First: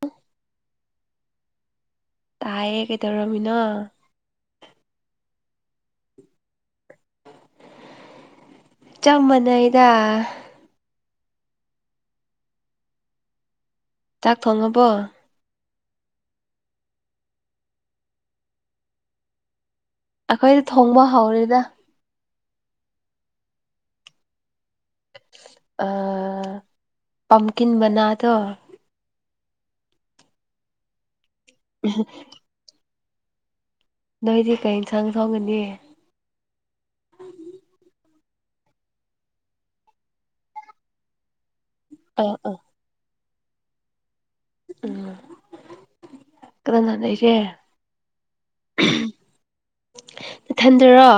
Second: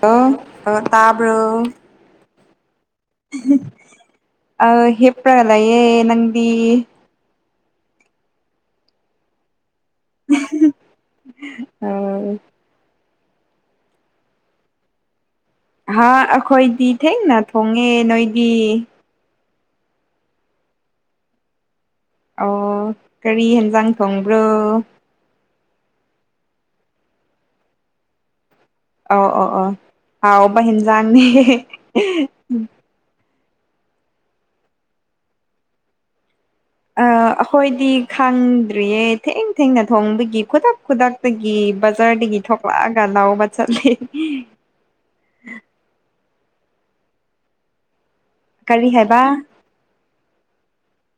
ꯍꯥꯎ ꯑ ꯇꯥꯕ꯭ꯔꯣ꯫ ꯇꯥꯏꯌꯦ ꯀꯩꯗꯔꯣꯃꯤꯅꯣ꯫ ꯑ ꯍꯦꯄ꯭ꯔ ꯂꯩꯌꯦ ꯅꯪꯗꯤ꯫ ꯆꯞ ꯃꯥꯟꯅꯩꯗ꯫ ꯍꯨꯝ ꯑꯣ꯫ ꯆꯥꯛ ꯊꯣꯡꯉꯕꯣ꯫ ꯍꯥ ꯑꯩꯈꯣꯏꯗꯤ ꯊꯦꯡꯅ ꯊꯣꯡꯉꯦ ꯅꯣꯏꯗꯤ ꯑꯩꯈꯣꯏꯗꯤ ꯊꯣꯡꯕ ꯍꯩꯔꯤꯗ꯫ ꯑꯣ ꯀꯔꯤ ꯌꯦꯟꯖꯥꯡ ꯊꯣꯡꯕ꯭ꯔꯣ ꯑ ꯄꯝꯀꯤꯟ ꯃꯅꯥꯗꯣ꯫ ꯑ ꯑ ꯑꯣ ꯍꯥꯎꯕ ꯍꯤꯟꯖꯥꯡꯅꯦ꯫ ꯎꯝ ꯅꯣꯏꯗꯤ ꯀꯩ ꯏꯟꯁꯥꯡ ꯊꯣꯡꯒꯅꯤ ꯑꯩ ꯑꯩꯈꯣꯏꯗꯤ ꯈꯥꯡꯗ꯭ꯔꯤꯌꯦ ꯊꯦꯡ ꯊꯦꯡꯅ ꯊꯣꯡꯕꯒꯤ ꯈꯨꯗꯛ ꯈꯨꯗꯛꯇꯒꯤ꯫ ꯑꯥ ꯕꯖꯥꯔꯗꯒꯤ ꯑꯥ ꯊꯣꯛꯂꯛꯑꯒ ꯂꯧꯕ ꯆꯠꯂꯤ꯫ ꯎꯝ ꯀꯗꯥꯅ ꯑꯩꯁꯦ꯫ ꯀꯔꯤ ꯍꯥꯏꯕ ꯏꯊꯟꯗꯔꯣ꯫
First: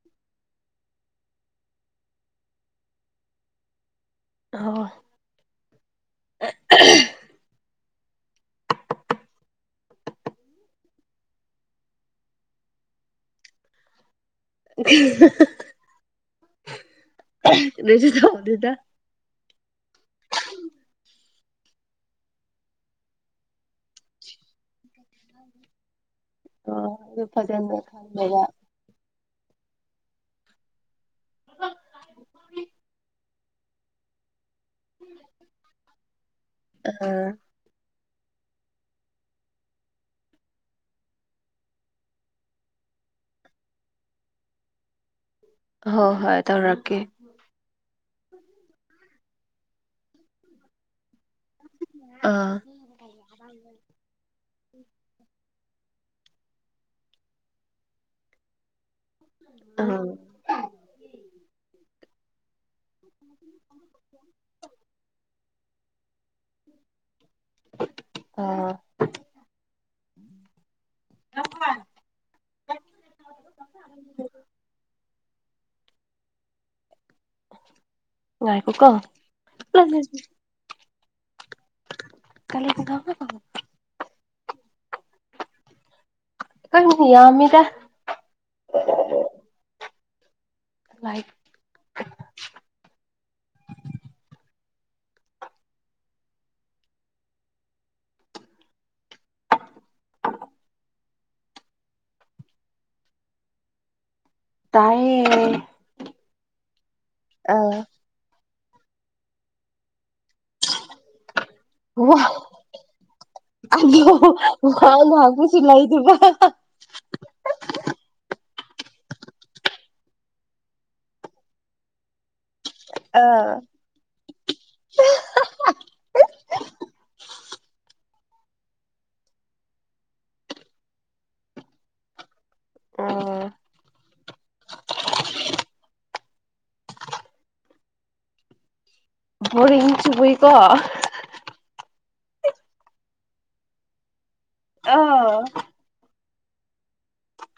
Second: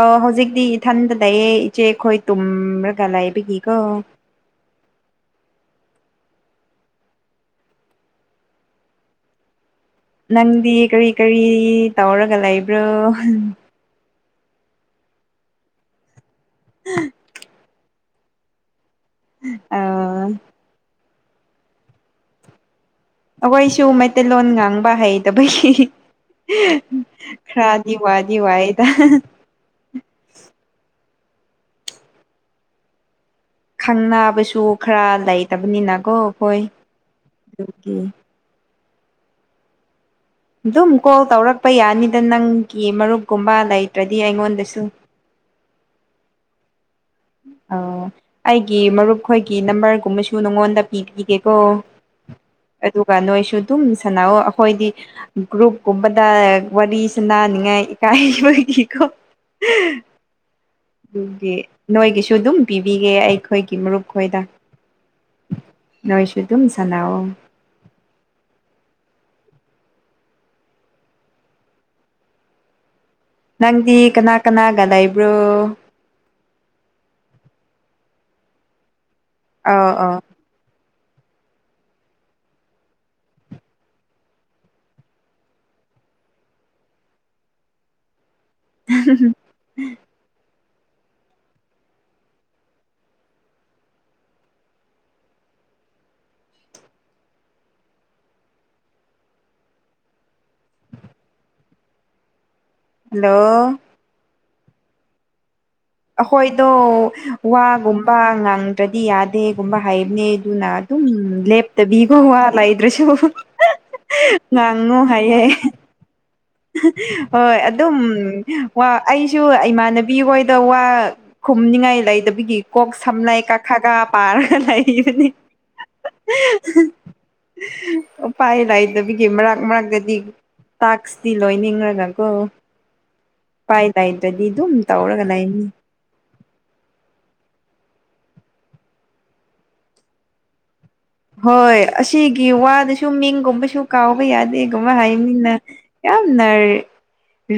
ꯑ ꯍꯧꯖꯤꯛꯇꯤ ꯏꯊꯟꯗꯗꯌꯦ ꯏꯆꯦꯈꯣꯏ ꯇꯨꯝꯔꯒ ꯂꯥꯏꯕꯒꯤꯀꯣ ꯍ ꯅꯪꯗꯤ ꯀꯔꯤ ꯀꯔꯤ ꯇꯧꯔꯒ ꯂꯩꯕ꯭ꯔꯣ꯫ ꯍꯤ ꯍ꯫ ꯎꯝ [inaudible] ꯑ ꯑꯩꯈꯣꯏꯁꯨ ꯃꯩꯇꯩꯂꯣꯟ ꯉꯥꯡꯕ ꯍꯩꯇꯕꯒꯤ ꯑꯣ ꯑꯗꯨ ꯐꯖꯅ ꯈꯥꯔꯗꯤ ꯋꯥꯗꯤ ꯈꯪꯗꯕ ꯋꯥꯏꯗ꯫ [inaudible] ꯈꯪꯅꯕꯁꯨ ꯈꯔ ꯂꯩꯇꯕꯅꯤꯅꯀꯣ ꯈꯣꯥꯏ ꯑ ꯑꯗꯨꯒꯤ꯫ ꯑꯗꯨꯝ ꯀꯣꯜ ꯇꯧꯔꯛꯄ ꯌꯥꯅꯤꯗ ꯅꯪꯒꯤ ꯃꯔꯨꯞꯀꯨꯝꯕ ꯂꯩꯇ꯭ꯔꯗꯤ ꯑꯩꯉꯣꯟꯗꯁꯨ꯫ ꯍꯣꯏ ꯍꯣꯏ ꯇꯧꯔꯛꯀꯦ꯫ ꯑ ꯑꯩꯒꯤ ꯃꯔꯨꯞꯈꯣꯏꯒꯤ ꯅꯝꯕꯔꯒꯨꯝꯕꯁꯨ ꯅꯉꯣꯟꯗ ꯄꯤꯈꯤꯒꯦꯀꯣ꯫ ꯑꯥ꯫ ꯑꯗꯨꯒ ꯅꯣꯏꯁꯨ ꯑꯗꯨꯝ ꯁꯥꯟꯅꯑꯣ ꯑꯩꯈꯣꯏꯗꯤ꯫ ꯒ꯭ꯔꯨꯞꯀꯨꯝꯕꯗ ꯋꯥꯔꯤ ꯁꯅꯥꯅꯤꯡꯉꯥꯏ ꯏꯀꯥꯏꯕꯒꯤꯀꯣ꯫ ꯎꯝ ꯑꯗꯨꯒꯤ ꯅꯣꯏꯒꯤꯁꯨ ꯑꯗꯨꯝ ꯄꯤꯕꯤꯒꯦ ꯑꯩꯈꯣꯏꯒꯤ ꯃꯔꯨꯞ ꯈꯣꯏꯗ ꯅꯣꯏꯁꯨ ꯑꯗꯨꯝ ꯁꯥꯟꯅꯑꯣ꯫ ꯑꯥ꯫ ꯅꯪꯗꯤ ꯀꯅꯥ ꯀꯅꯥꯒ ꯂꯩꯕ꯭ꯔꯣ ꯋꯥ ꯀꯣ꯫ ꯑ ꯑꯥ ꯀꯂ ꯑꯗꯨꯗꯕ ꯀꯣ꯫ ꯀ ꯌꯥꯃꯤꯗ꯫ [inaudible] ꯂꯥꯏꯠ ꯍꯜꯂꯣ ꯇꯥꯏꯌꯦ ꯑꯩꯈꯣꯏꯗꯣ ꯑꯥ ꯋꯥꯒꯨꯝꯕ ꯄ ꯉꯪꯗ꯭ꯔꯗꯤ ꯌꯥꯗꯦꯒꯨꯝꯕ ꯍꯥꯏꯕꯅꯦ ꯑꯗꯨꯅ ꯑꯗꯨꯝ ꯂꯦꯞ ꯇꯕꯤꯕꯣ ꯋꯥ ꯂꯩꯗ꯭ꯔꯁꯨ ꯑꯗꯣ ꯋꯥ ꯉꯥꯡꯅꯨ ꯍꯥꯏꯌꯦ [unintelligible] ꯍꯣꯏ ꯑꯗꯨꯝ ꯋꯥ ꯑꯩꯁꯨ ꯏꯃꯥꯟꯅꯕꯤ ꯍꯣꯏꯗ ꯋꯥ ꯈꯨꯝꯅꯤꯡꯉꯥꯏ ꯂꯩꯗꯕꯒꯤ ꯀꯣꯛ ꯁꯝ ꯂꯩ ꯀ ꯈꯒꯥ ꯄꯥꯔꯒ ꯂꯩꯕꯅꯤ [unintelligible] ꯎꯄꯥꯏ ꯂꯩꯇꯕꯒꯤ ꯃꯔꯛ ꯃꯔꯛꯒꯗꯤ ꯇꯥꯛꯁ ꯇꯤ ꯂꯣꯏꯅꯤꯡꯉꯒꯀꯣ ꯑꯥ ꯏꯄꯥꯏ ꯂꯩꯗꯇ꯭ꯔꯗꯤ ꯑꯗꯨꯝ ꯇꯧꯔꯒ ꯂꯩꯅꯤ ꯕꯣꯔꯤꯡ ꯆꯨꯕꯩꯀꯣ ꯍꯣꯏ ꯑꯁꯤꯒꯤ ꯋꯥꯗꯁꯨ ꯃꯤꯡꯒꯨꯝꯕꯁꯨ ꯀꯥꯎꯕ ꯌꯥꯗꯦꯒꯨꯝꯕ ꯍꯥꯏꯅꯤꯅ ꯌꯥꯝꯅ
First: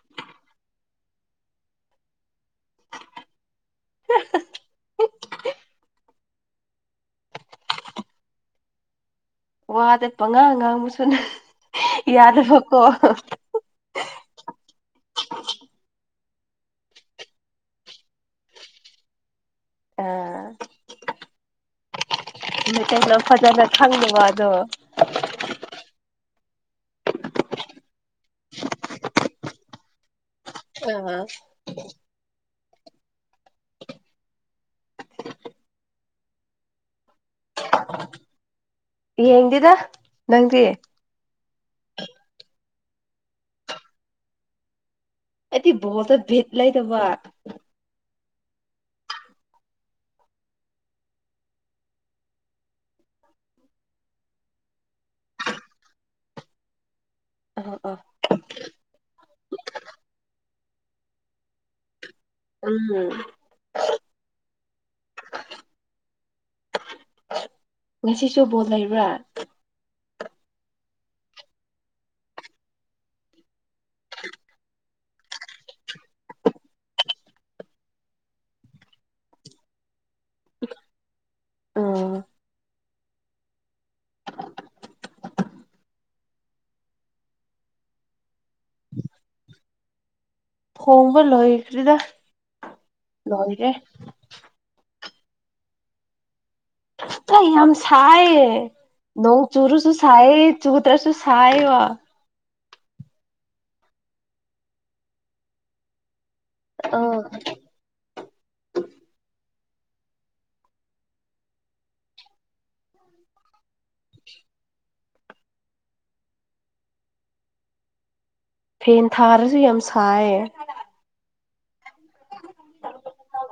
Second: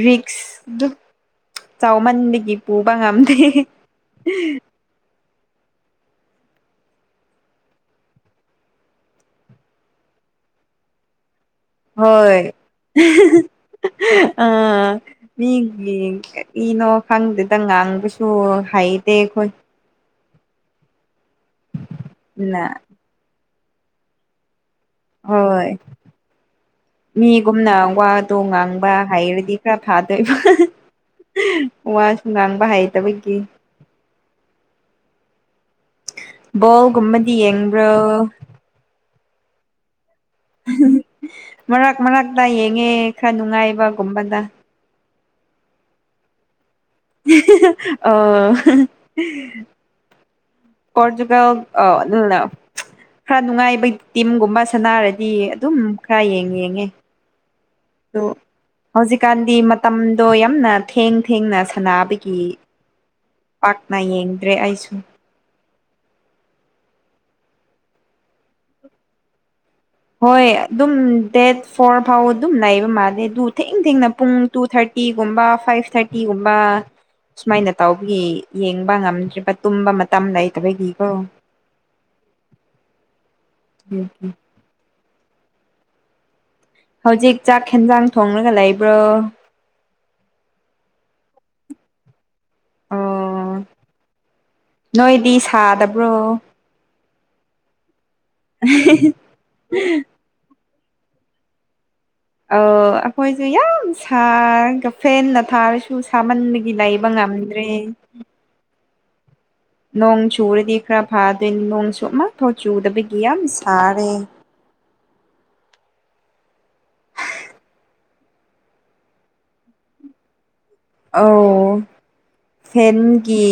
ꯔꯤꯛꯁ ꯗꯨ ꯆꯥꯎꯃꯟꯕꯒꯤ ꯄꯨꯕ ꯉꯝꯗꯦ ꯋꯥꯗ ꯄꯉꯥꯡ ꯉꯥꯡꯕꯨꯁꯨꯅꯦ ꯍꯣꯏ ꯑꯥ ꯃꯤꯒꯤ ꯀꯥꯔꯤꯅꯣ ꯈꯪꯗꯦꯗ ꯉꯥꯡꯕꯁꯨ ꯍꯩꯇꯦ ꯑꯩꯈꯣꯏ ꯑꯥ [unintelligible] ꯀꯩꯅꯣ ꯐꯖꯅ ꯈꯪꯗꯦ ꯋꯥꯗꯣ ꯍꯣꯏ ꯃꯤꯒꯨꯝꯅ ꯋꯥꯗꯣ ꯉꯥꯡꯕ ꯍꯩꯔꯗꯤ ꯈꯔ ꯐꯥꯗꯣꯏꯕ ꯑꯥ ꯋꯥꯁꯨ ꯉꯥꯡꯕ ꯍꯩꯇꯕꯒꯤ ꯕꯣꯜ ꯒꯨꯝꯕꯗꯤ ꯌꯦꯡꯕ꯭ꯔꯣ ꯌꯦꯡꯗꯦꯗ ꯅꯪꯗꯤ ꯃꯔꯛ ꯃꯔꯛꯇ ꯌꯦꯡꯉꯦ ꯈꯔ ꯅꯨꯡꯉꯥꯏꯕꯒꯨꯝꯕꯗ ꯑꯩꯗꯤ ꯕꯣꯜꯇ ꯕꯤꯠ ꯂꯩꯇꯕ ꯑꯣ ꯀꯣꯔꯆꯨꯒꯜ [unintelligible] ꯈꯔ ꯅꯨꯡꯉꯥꯏꯕ ꯇꯤꯝꯒꯨꯝꯕ ꯁꯥꯟꯅꯥꯔꯗꯤ ꯑꯗꯨꯝ ꯈꯔ ꯌꯦꯡ ꯌꯦꯡꯉꯦ ꯑꯥ ꯑꯥ ꯗꯣ ꯍꯧꯖꯤꯛꯀꯥꯟꯗꯤ ꯃꯇꯝꯗꯣ ꯌꯥꯝꯅ ꯊꯦꯡ ꯊꯦꯡꯅ ꯁꯥꯟꯅꯕꯒꯤ ꯎꯝ ꯄꯥꯛꯅ ꯌꯦꯡꯗ꯭ꯔꯦ ꯑꯩꯁꯨ ꯉꯁꯤꯁꯨ ꯕꯣꯜ ꯂꯩꯕ꯭ꯔꯥ ꯍꯣꯏ ꯑꯗꯨꯝ ꯗꯦꯠ ꯐꯣꯔ ꯐꯥꯎ ꯑꯗꯨꯝ ꯂꯩꯕ ꯃꯥꯜꯂꯦ ꯑꯗꯨ ꯊꯦꯡ ꯊꯦꯡꯅ ꯄꯨꯡ ꯇꯨ ꯊꯥꯔꯇꯤꯒꯨꯝꯕ ꯐꯥꯏꯚ ꯊꯥꯔꯇꯤꯒꯨꯝꯕ ꯁꯨꯃꯥꯏꯅ ꯇꯧꯕꯒꯤ ꯌꯦꯡꯕ ꯉꯝꯗ꯭ꯔꯤꯕ ꯇꯨꯝꯕ ꯃꯇꯝ ꯂꯩꯇꯕꯒꯤꯀꯣ ꯎꯝ ꯎꯝ ꯎꯝ ꯍꯧꯖꯤꯛ ꯆꯥꯛ ꯍꯦꯟꯖꯥꯡ ꯊꯣꯡꯂꯒ ꯂꯩꯕ꯭ꯔꯣ ꯍꯣꯡꯕ ꯂꯣꯏꯈ꯭ꯔꯦꯗ ꯑꯣ ꯂꯣꯏꯔꯦ ꯅꯣꯏꯗꯤ ꯁꯥꯗꯕ꯭ꯔꯣ ꯑꯩ ꯌꯥꯝ ꯁꯥꯏꯌꯦ ꯅꯣꯡ ꯆꯔꯁꯨꯨ ꯁꯥꯏꯌꯦ ꯆꯨꯗ꯭ꯔꯁꯨ ꯁꯥꯏꯌꯦꯕ ꯑꯧ ꯑꯩꯈꯣꯏꯁꯨ ꯌꯥꯝ ꯁꯥꯔꯒ ꯐꯦꯟꯅ ꯊꯥꯔꯁꯨ ꯁꯥꯃꯟꯕꯒꯤ ꯗꯤ ꯂꯩꯕ ꯑꯥ ꯉꯝꯗ꯭ꯔꯦ ꯅꯣꯡ ꯆꯨꯔꯗꯤ ꯈꯔ ꯐꯥꯗꯣꯏꯅꯤ ꯅꯣꯡꯁꯨ ꯑꯃꯐꯥꯎ ꯆꯨꯗꯕꯒꯤ ꯌꯥꯝ ꯁꯥꯔꯦ ꯐꯦꯟ ꯊꯥꯔꯁꯨ ꯌꯥꯝ ꯁꯥꯏꯌꯦ ꯑꯧ ꯐꯦꯟꯒꯤ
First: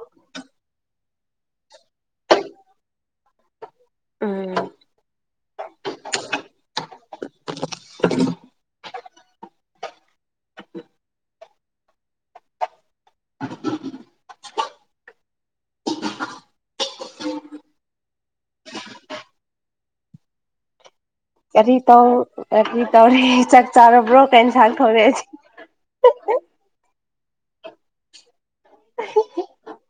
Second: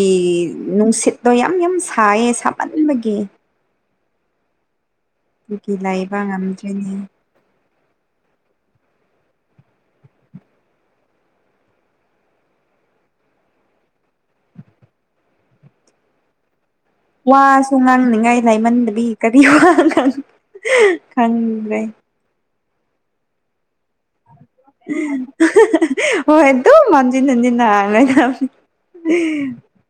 ꯅꯨꯡꯁꯤꯠ ꯗꯣ ꯌꯥꯝ ꯌꯥꯝ ꯁꯥꯏꯌꯦ ꯁꯥꯃꯟꯕꯒꯤ ꯎꯝ꯫ ꯀꯨꯀꯤ ꯂꯩꯕ ꯉꯝꯗ꯭ꯔꯦꯅꯦ꯫ [inaudible] ꯋꯥꯁꯨ ꯉꯥꯡꯅꯤꯡꯉꯥꯏ ꯂꯥꯏꯃꯟꯗꯕꯤ ꯀꯔꯤ ꯋꯥ ꯉꯥꯡ ꯀꯔꯤ ꯈꯪꯗ꯭ꯔꯦ ꯇꯧ ꯀꯔꯤ ꯇꯧꯔꯦ ꯆꯛ ꯆꯥꯔꯕ꯭ꯔꯣ ꯀꯩꯟꯁꯥꯡ [unintelligible] ꯍꯣꯏ ꯗꯨꯝ ꯍꯟꯖꯤꯟ ꯍꯟꯖꯤꯟ ꯅ ꯍꯥꯢꯔꯒ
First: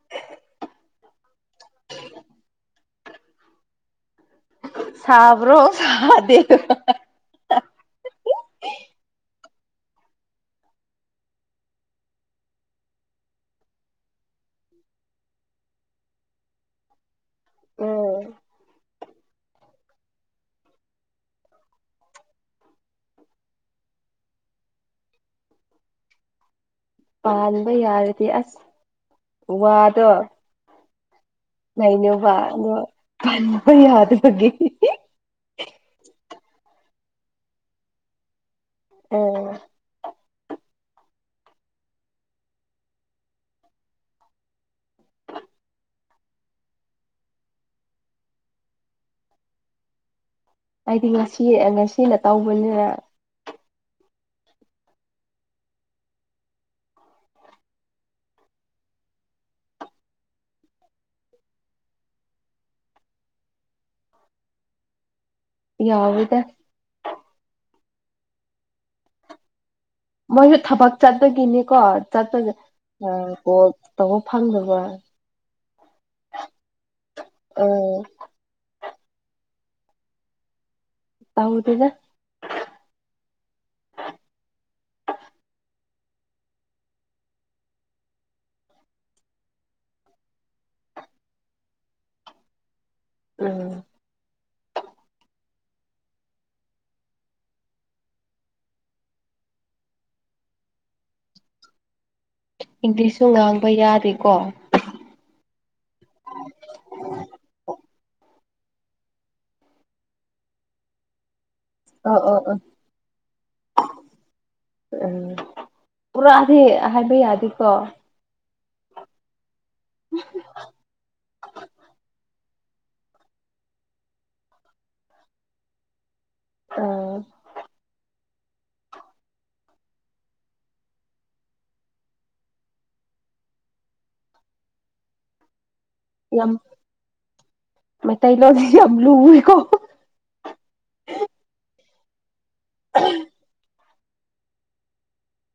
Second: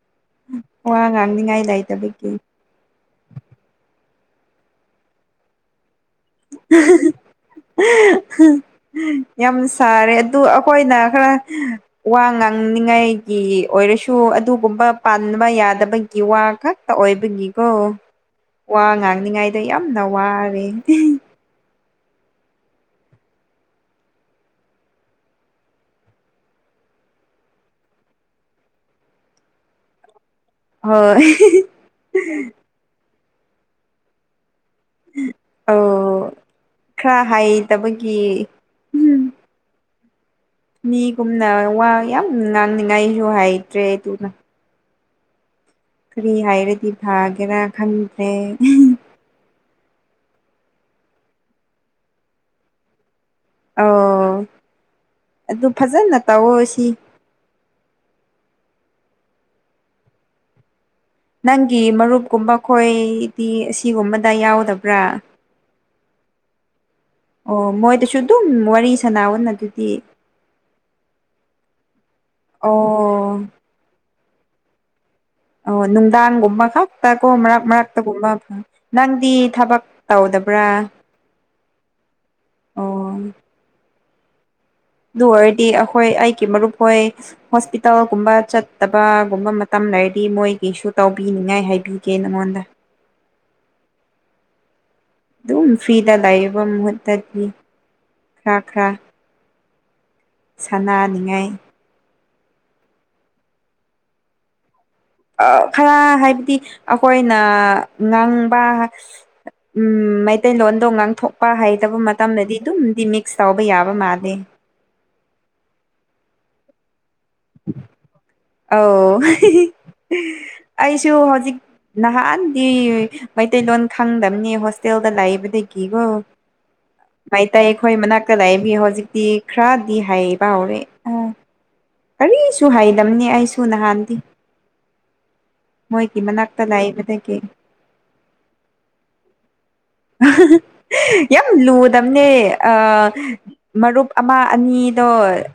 [unintelligible] ꯋꯥ ꯉꯥꯡꯅꯤꯡꯉꯥꯏ ꯂꯩꯥꯏꯇꯕꯒꯤ ꯁꯥꯕ꯭ꯔꯣ ꯁꯥꯗꯦ [unintelligible] [unintelligible] ꯌꯥꯝ ꯁꯥꯔꯦ ꯑꯗꯨ ꯑꯩꯈꯣꯏꯅ ꯈꯔ ꯋꯥ ꯉꯥꯡꯅꯤꯡꯉꯥꯏꯒꯤ ꯑꯣꯏꯔꯁꯨ ꯑꯗꯨꯒꯨꯝꯕ ꯄꯥꯟꯕ ꯌꯥꯗꯕꯒꯤ ꯋꯥ ꯈꯛ ꯇ ꯑꯣꯏꯕꯒꯤꯀꯣ ꯎꯝ ꯋꯥ ꯉꯥꯡꯅꯤꯉꯥꯏꯗꯣ ꯌꯥꯝꯅ ꯋꯥꯔꯦ꯫ ꯄꯥꯟꯕ ꯌꯥꯔꯗꯤ ꯑꯁ ꯋꯥꯗꯣ ꯍꯣꯏ꯫ [unintelligible] ꯂꯩꯅꯧꯕ ꯑꯗꯣ ꯄꯟꯕ ꯌꯥꯗꯕꯒꯤ [unintelligible] ꯑꯧ ꯈ꯭ꯔꯥ ꯍꯩꯇꯕꯒꯤ ꯎꯝ ꯑꯣ꯫ ꯃꯤꯒꯨꯝꯅ ꯋꯥ ꯌꯥꯝ ꯉꯥꯡꯅꯤꯉꯥꯏꯁꯨ ꯍꯥꯏꯗ꯭ꯔꯦ ꯑꯗꯨꯅ꯫ ꯀꯔꯤ ꯍꯥꯏꯔꯗꯤ ꯐꯥꯒꯦꯔꯥ ꯈꯪꯗ꯭ꯔꯦ꯫ ꯑꯩꯗꯤ ꯉꯁꯤ ꯉꯁꯤꯅ ꯇꯧꯕꯅꯤꯅ ꯑꯧ ꯑꯗꯨ ꯐꯖꯅ ꯇꯧꯋꫭ ꯑꯁꯤ꯫ ꯅꯪꯒꯤ ꯃꯔꯨꯞꯀꯨꯝꯕ ꯈꯣꯏꯗꯤ ꯑꯁꯤꯒꯨꯝꯕꯗ ꯌꯥꯎꯗꯕ꯭ꯔꯥ꯫ ꯌꯥꯎꯋꯦꯗ꯫ ꯑꯣ ꯃꯣꯏꯗꯁꯨ ꯑꯗꯨꯝ ꯋꯥꯔꯤ ꯁꯅꯥꯋꯣꯅ ꯑꯗꯨꯗꯤ꯫ ꯃꯣꯏꯁꯨ ꯊꯕꯛ ꯆꯠꯄꯒꯤꯅꯤꯀꯣ ꯆꯄꯒ ꯑ ꯑꯣ ꯀꯣꯜ ꯇꯧꯕ ꯐꯪꯗꯕ꯫ ꯑꯣ ꯅꯨꯡꯗꯥꯡꯒꯨꯝꯕ ꯈꯛꯇꯀꯣ ꯃꯔꯛ ꯑ ꯃꯔꯛꯇꯒꯨꯝꯕ ꯅꯪꯗꯤ ꯊꯕꯛ ꯇꯧꯗꯕ꯭ꯔꯥ꯫ ꯇꯧꯗꯦꯗ꯫ ꯑꯣ ꯑꯗꯨ ꯑꯣꯏꯔꯗꯤ ꯑꯈꯣꯏ ꯑꯩꯒꯤ ꯃꯔꯨꯞ ꯍꯣꯏ ꯍꯣꯁꯄꯤꯇꯥꯜꯒꯨꯝꯕ ꯆꯠꯇꯕꯒꯨꯝꯕ ꯃꯇꯝ ꯂꯩꯔꯗꯤ ꯃꯣꯏꯒꯤꯁꯨ ꯇꯧꯕꯤꯅꯤꯡꯉꯥꯏ ꯍꯥꯏꯕꯤꯒꯦ ꯅꯉꯣꯟꯗ꯫ ꯎꯝ꯫ ꯑꯗꯨꯝ ꯐ꯭ꯔꯤꯗ ꯂꯩꯕ ꯃꯍꯨꯠꯇꯗꯤ ꯈꯔ ꯈꯔ ꯁꯥꯟꯅꯅꯤꯡꯉꯥꯏ꯫ ꯏꯪꯂꯤꯁꯁꯨ ꯉꯥꯡꯕ ꯌꯥꯗ꯭ꯦꯀꯣ꯫ ꯑꯥ ꯈꯔ ꯍꯥꯏꯕꯗꯤ ꯑꯈꯣꯏꯅ ꯉꯥꯡꯕꯥ ꯎꯝ ꯃꯩꯇꯩꯂꯣꯟꯗꯣ ꯉꯥꯡꯊꯣꯛ ꯄꯥ ꯍꯩꯇꯕ ꯑ ꯑ ꯑ ꯃꯇꯝꯗꯗꯤ ꯑꯗꯨꯝꯗꯤ ꯃꯤꯛꯁ ꯇꯧꯕ ꯌꯥꯕ ꯃꯥꯜꯂꯦ꯫ ꯎꯝ ꯄꯨꯔꯥꯗꯤ ꯍꯥꯏꯕ ꯌꯥꯗꯦꯀꯣ꯫ ꯑꯧ ꯑꯩꯁꯨ ꯍꯧꯖꯤꯛ ꯅꯍꯥꯟꯗꯤ ꯃꯩꯇꯩꯂꯣꯟ ꯈꯪꯗꯕꯅꯤ ꯍꯣꯁꯇꯦꯜꯗ ꯂꯥꯛꯏꯕꯗꯒꯤꯀꯣ ꯑ ꯃꯩꯇꯩ ꯈꯣꯏ ꯃꯅꯥꯛ ꯇ ꯂꯩꯕꯤ ꯍꯧꯖꯤꯛꯇꯤ ꯈꯔꯥꯗꯤ ꯍꯥꯏꯕ ꯍꯧꯔꯦ ꯑꯣ꯫ ꯀꯔꯤꯁꯨ ꯍꯩꯗꯝꯅꯤ ꯑꯩꯁꯨ ꯅꯍꯥꯟꯗꯤ꯫ ꯃꯣꯏꯒꯤ ꯌꯥꯝ ꯃꯅꯥꯛꯇ ꯂꯩꯕꯗꯒꯤ ꯃꯩꯇꯩꯂꯣꯟꯗꯤ ꯌꯥꯝ ꯂꯨꯏꯀꯣ [unintelligible] ꯌꯥꯝ ꯂꯨꯗꯝꯅꯦ ꯑ ꯃꯔꯨꯞ ꯑꯃ ꯑꯅꯤꯗꯣ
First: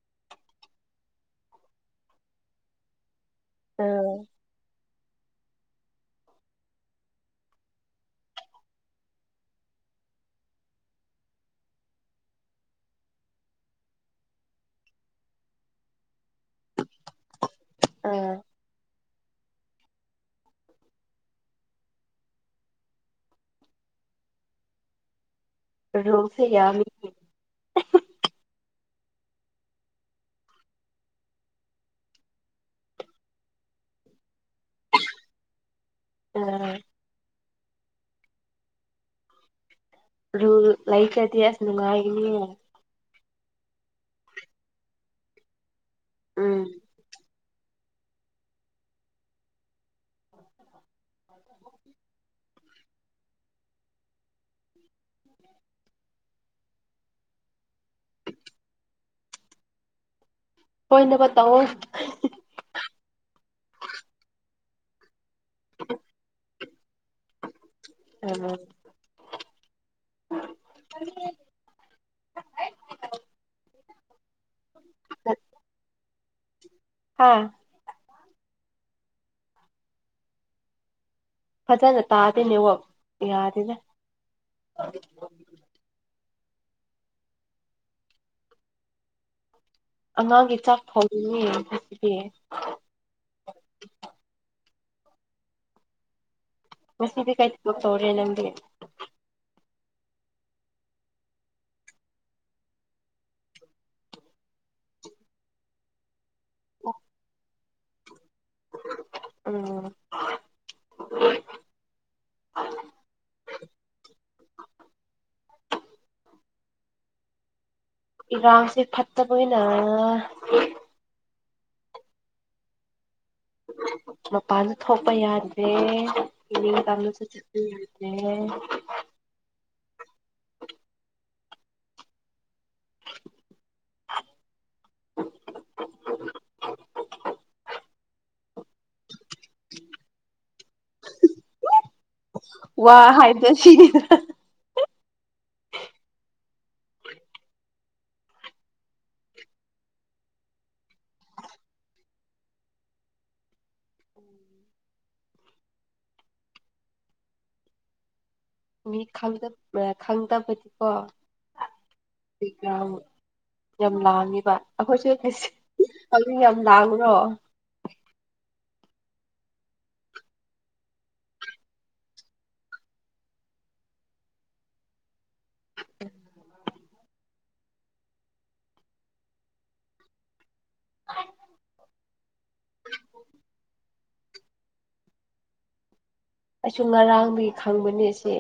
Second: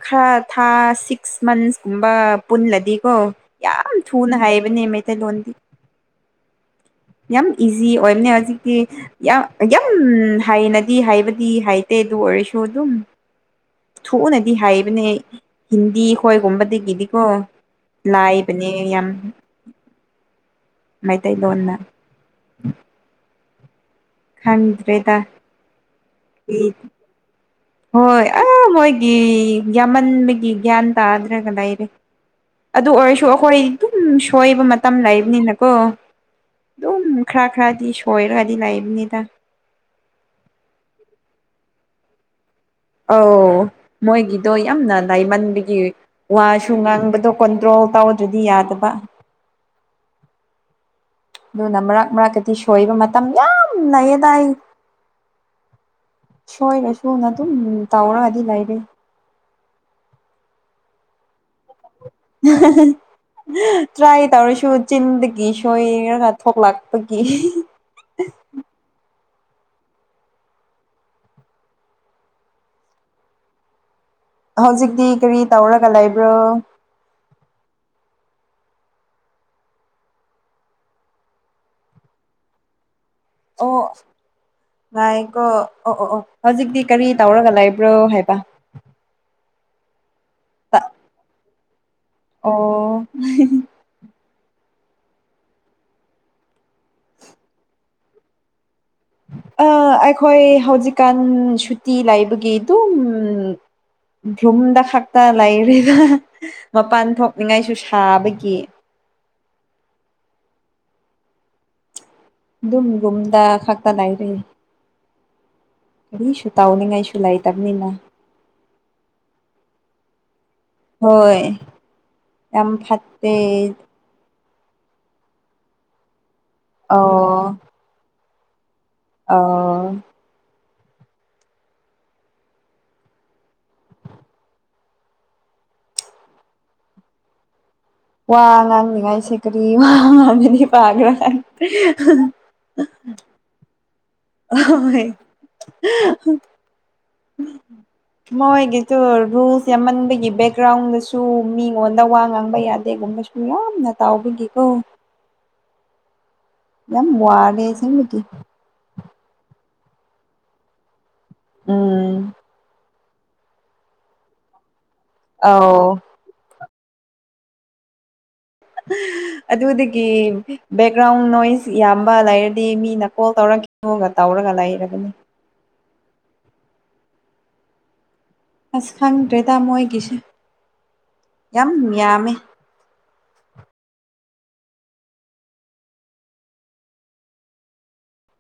ꯈꯔ ꯊꯥꯁꯤꯛ ꯁꯤꯛꯁ ꯃꯟꯁꯀꯨꯝꯕ ꯄꯨꯜꯂꯗꯤꯀꯣ ꯑ ꯌꯥꯝ ꯊꯨꯅ ꯍꯥꯏꯕꯅꯦ ꯃꯩꯇꯩꯂꯣꯟꯗꯤ꯫ ꯌꯥꯝ ꯏꯖꯤ ꯑꯣꯏꯕꯅꯦ ꯍꯧꯖꯤꯛꯇꯤ ꯌꯥꯝ ꯌꯥꯝ ꯍꯥꯏꯅꯗꯤ ꯍꯥꯏꯕꯗꯤ ꯍꯥꯏꯇꯦ ꯑꯗꯨ ꯑꯣꯏꯔꯁꯨ ꯑꯗꯨꯝ ꯊꯨꯅꯗꯤ ꯍꯥꯏꯕꯅꯦ ꯍꯤꯟꯗꯤ ꯈꯣꯏꯒꯨꯝꯕꯗꯒꯤꯗꯤꯀꯣ꯫ ꯑ ꯂꯥꯏꯕꯅꯦ ꯌꯥꯝ꯫ ꯃꯩꯇꯩꯂꯣꯟꯅ꯫ ꯈꯪꯗ꯭ꯔ‌ꯦꯗ ꯔꯣꯁꯦ [unintelligible] ꯌꯥꯃꯤ꯫ ꯍꯣꯏ ꯑ ꯃꯣꯏꯒꯤ ꯌꯥꯝꯃꯟꯕꯒꯤ ꯒ꯭ꯌꯥꯟ ꯇꯥꯗ꯭ꯔꯒ ꯂꯩꯔꯦ꯫ ꯑꯗꯨ ꯑꯣꯏꯔꯁꯨ ꯑꯩꯈꯣꯏ ꯑꯗꯨꯝ ꯁꯣꯏꯕ ꯃꯇꯝ ꯂꯩꯕꯅꯤꯅꯀꯣ ꯑ ꯑꯗꯨꯝ ꯈꯔ ꯈꯔꯗꯤ ꯁꯣꯏꯔꯒꯗꯤ ꯂꯩꯏꯕꯅꯦꯗ꯫ ꯔꯨꯜ ꯂꯩꯇꯔꯗꯤ ꯑꯁ ꯅꯨꯡꯉꯥꯏꯒꯅꯤꯌꯦ ꯑꯧ ꯃꯣꯏꯒꯤꯗꯣ ꯌꯥꯝꯅ ꯂꯥꯏꯃꯟꯕꯒꯤ ꯎꯝ ꯋꯥꯁꯨ ꯉꯥꯡꯕꯗꯣ ꯀꯟꯇ꯭ꯔꯣꯜ ꯇꯧꯗ꯭ꯔꯗꯤ ꯌꯥꯗꯕ꯫ ꯑꯗꯨꯅ ꯃꯔꯛ ꯃꯔꯛꯗꯗꯤ ꯁꯣꯏꯕ ꯃꯇꯝ ꯌꯥꯝ ꯂꯩꯌꯦꯗ ꯑꯩ ꯁꯣꯏꯔ ꯁꯨꯅ ꯑꯗꯨꯝ ꯇꯧꯔꯒꯗꯤ ꯂꯩꯔꯦ꯫ ꯑꯣꯏꯅꯕ [unintelligible] ꯇꯧꯑꯣ꯫ ꯍꯦꯍꯦꯍꯦ꯫ [unintelligible] ꯇ꯭ꯔꯥꯏ ꯇꯧꯔꯁꯨ ꯆꯤꯟꯗꯒꯤ ꯁꯣꯏꯔꯒ ꯊꯣꯛꯂꯛꯄꯒꯤ ꯑꯣ꯫ [unintelligible] [unintelligible] [unintelligible] ꯍꯧꯖꯤꯛꯇꯤ ꯀꯔꯤ ꯇꯧꯔꯒ ꯂꯩꯕ꯭ꯔꯣ ꯍꯥ ꯐꯖꯅ ꯇꯥꯗꯦ ꯅꯦꯠꯋꯥꯛ ꯌꯥꯗꯦꯗ ꯑꯣ ꯉꯥꯏꯒꯣ ꯑꯣ ꯑꯣ ꯑꯣ ꯍꯧꯖꯤꯛꯇꯤ ꯀꯔꯤ ꯇꯧꯔꯒ ꯂꯩꯕ꯭ꯔꯣ ꯍꯥꯏꯕ꯫ ꯑꯉꯥꯡꯒꯤ ꯆꯥꯛ ꯊꯣꯡꯉꯤꯅꯦ ꯍꯧꯖꯤꯛꯇꯤ ꯎ [unintelligible] ꯉꯁꯤꯗꯤ ꯀꯔꯤ ꯊꯕꯛ ꯇꯧꯔꯦ ꯅꯪꯗꯤ ꯑꯥ ꯑꯩꯈꯣꯏ ꯍꯧꯖꯤꯛꯀꯥꯟ ꯁꯨꯇꯤ ꯂꯩꯕꯒꯤ ꯑꯗꯨꯝ ꯔꯨꯝꯗ ꯈꯛꯇ ꯂꯩꯔꯦꯗ ꯃꯄꯥꯟ ꯊꯣꯛꯅꯤꯡꯉꯥꯏꯁꯨ ꯁꯥꯕꯒꯤ꯫ ꯎꯝ ꯑꯗꯨꯝ ꯔꯨꯝꯗ ꯈꯥꯛꯛꯇ ꯂꯏꯔ‌ꯦꯅ‌ꯦ ꯀꯔꯤꯁꯨ ꯇꯧꯅꯤꯡꯉꯥꯏꯁꯨ ꯂꯩꯇꯕꯅꯤꯅ ꯏꯔꯥꯡꯁꯦ ꯐꯠꯇꯕꯅꯤꯅ꯫ ꯍꯣꯏ ꯌꯥꯝ ꯐꯠꯇꯦ ꯃꯄꯥꯟꯁꯨ ꯊꯣꯛꯄ ꯌꯥꯗ꯭ꯔꯦ ꯏꯅꯤꯡ ꯇꯝꯄꯁꯨ ꯆꯠꯄ ꯌꯥꯗꯔ‌ꯦ ꯑꯧ ꯋꯥ ꯉꯥꯡꯅꯤꯡꯉꯥꯏꯁꯦ ꯀꯔꯤ ꯋꯥ ꯉꯅꯅꯤ ꯄꯥꯈ꯭ꯔꯥ [unintelligible] [unintelligible] ꯋꯥ ꯍꯥꯏꯕꯗꫭ ꯁꯤꯅꯤꯗ [unintelligible] ꯍ [unintelligible] ꯃꯣꯏꯒꯤꯗꯨ ꯔꯨꯜꯁ ꯌꯥꯝꯃꯟꯕꯒꯤ ꯕꯦꯛꯒ꯭ꯔꯥꯎꯟꯗꯁꯨ ꯃꯤꯉꯣꯟꯗ ꯋꯥ ꯉꯥꯡꯕ ꯌꯥꯗꯦꯒꯨꯝꯕꯁꯨ ꯌꯥꯝꯅ ꯇꯥꯎꯕꯤꯒꯦꯀꯣ ꯌꯥꯝ ꯋꯔ‌ꯦ ꯑꯁ‌ꯦꯕꯒꯤ ꯃꯤ ꯈꯪꯗ ꯈꯪꯗꯕꯗꯤꯀꯣ ꯎꯝ ꯕ‌ꯦꯛꯒꯔꯥꯎꯟ ꯌꯥꯝ ꯂꯥꯡꯉꯤꯕ ꯑꯩꯈꯣꯏꯁꯨ ꯑꯧ ꯑꯗꯨ ꯌꯥꯝ ꯂꯥꯡꯈ꯭ꯔ [unintelligible] ꯎꯝ [unintelligible] ꯑꯗꯨꯗꯒꯤ ꯕꯦꯛꯒ꯭ꯔꯥꯎꯟ ꯅꯣꯏꯁ ꯌꯥꯝꯕ ꯂꯩꯔꯗꯤ ꯃꯤꯅ ꯀꯣꯜ ꯇꯧꯔꯝꯈꯤ ꯍꯒ [unintelligible] ꯇꯧꯔꯒ ꯂꯩꯔꯕꯅꯤ ꯑꯁ ꯈꯪꯗ꯭ꯔꯦꯗ ꯃꯣꯏꯒꯤꯁꯦ ꯌꯥꯝ ꯌꯥꯝꯃꯦ ꯑꯩꯁꯨ ꯉꯔꯥꯡꯗꯒꯤ ꯈꯪꯕꯅꯦꯁꯦ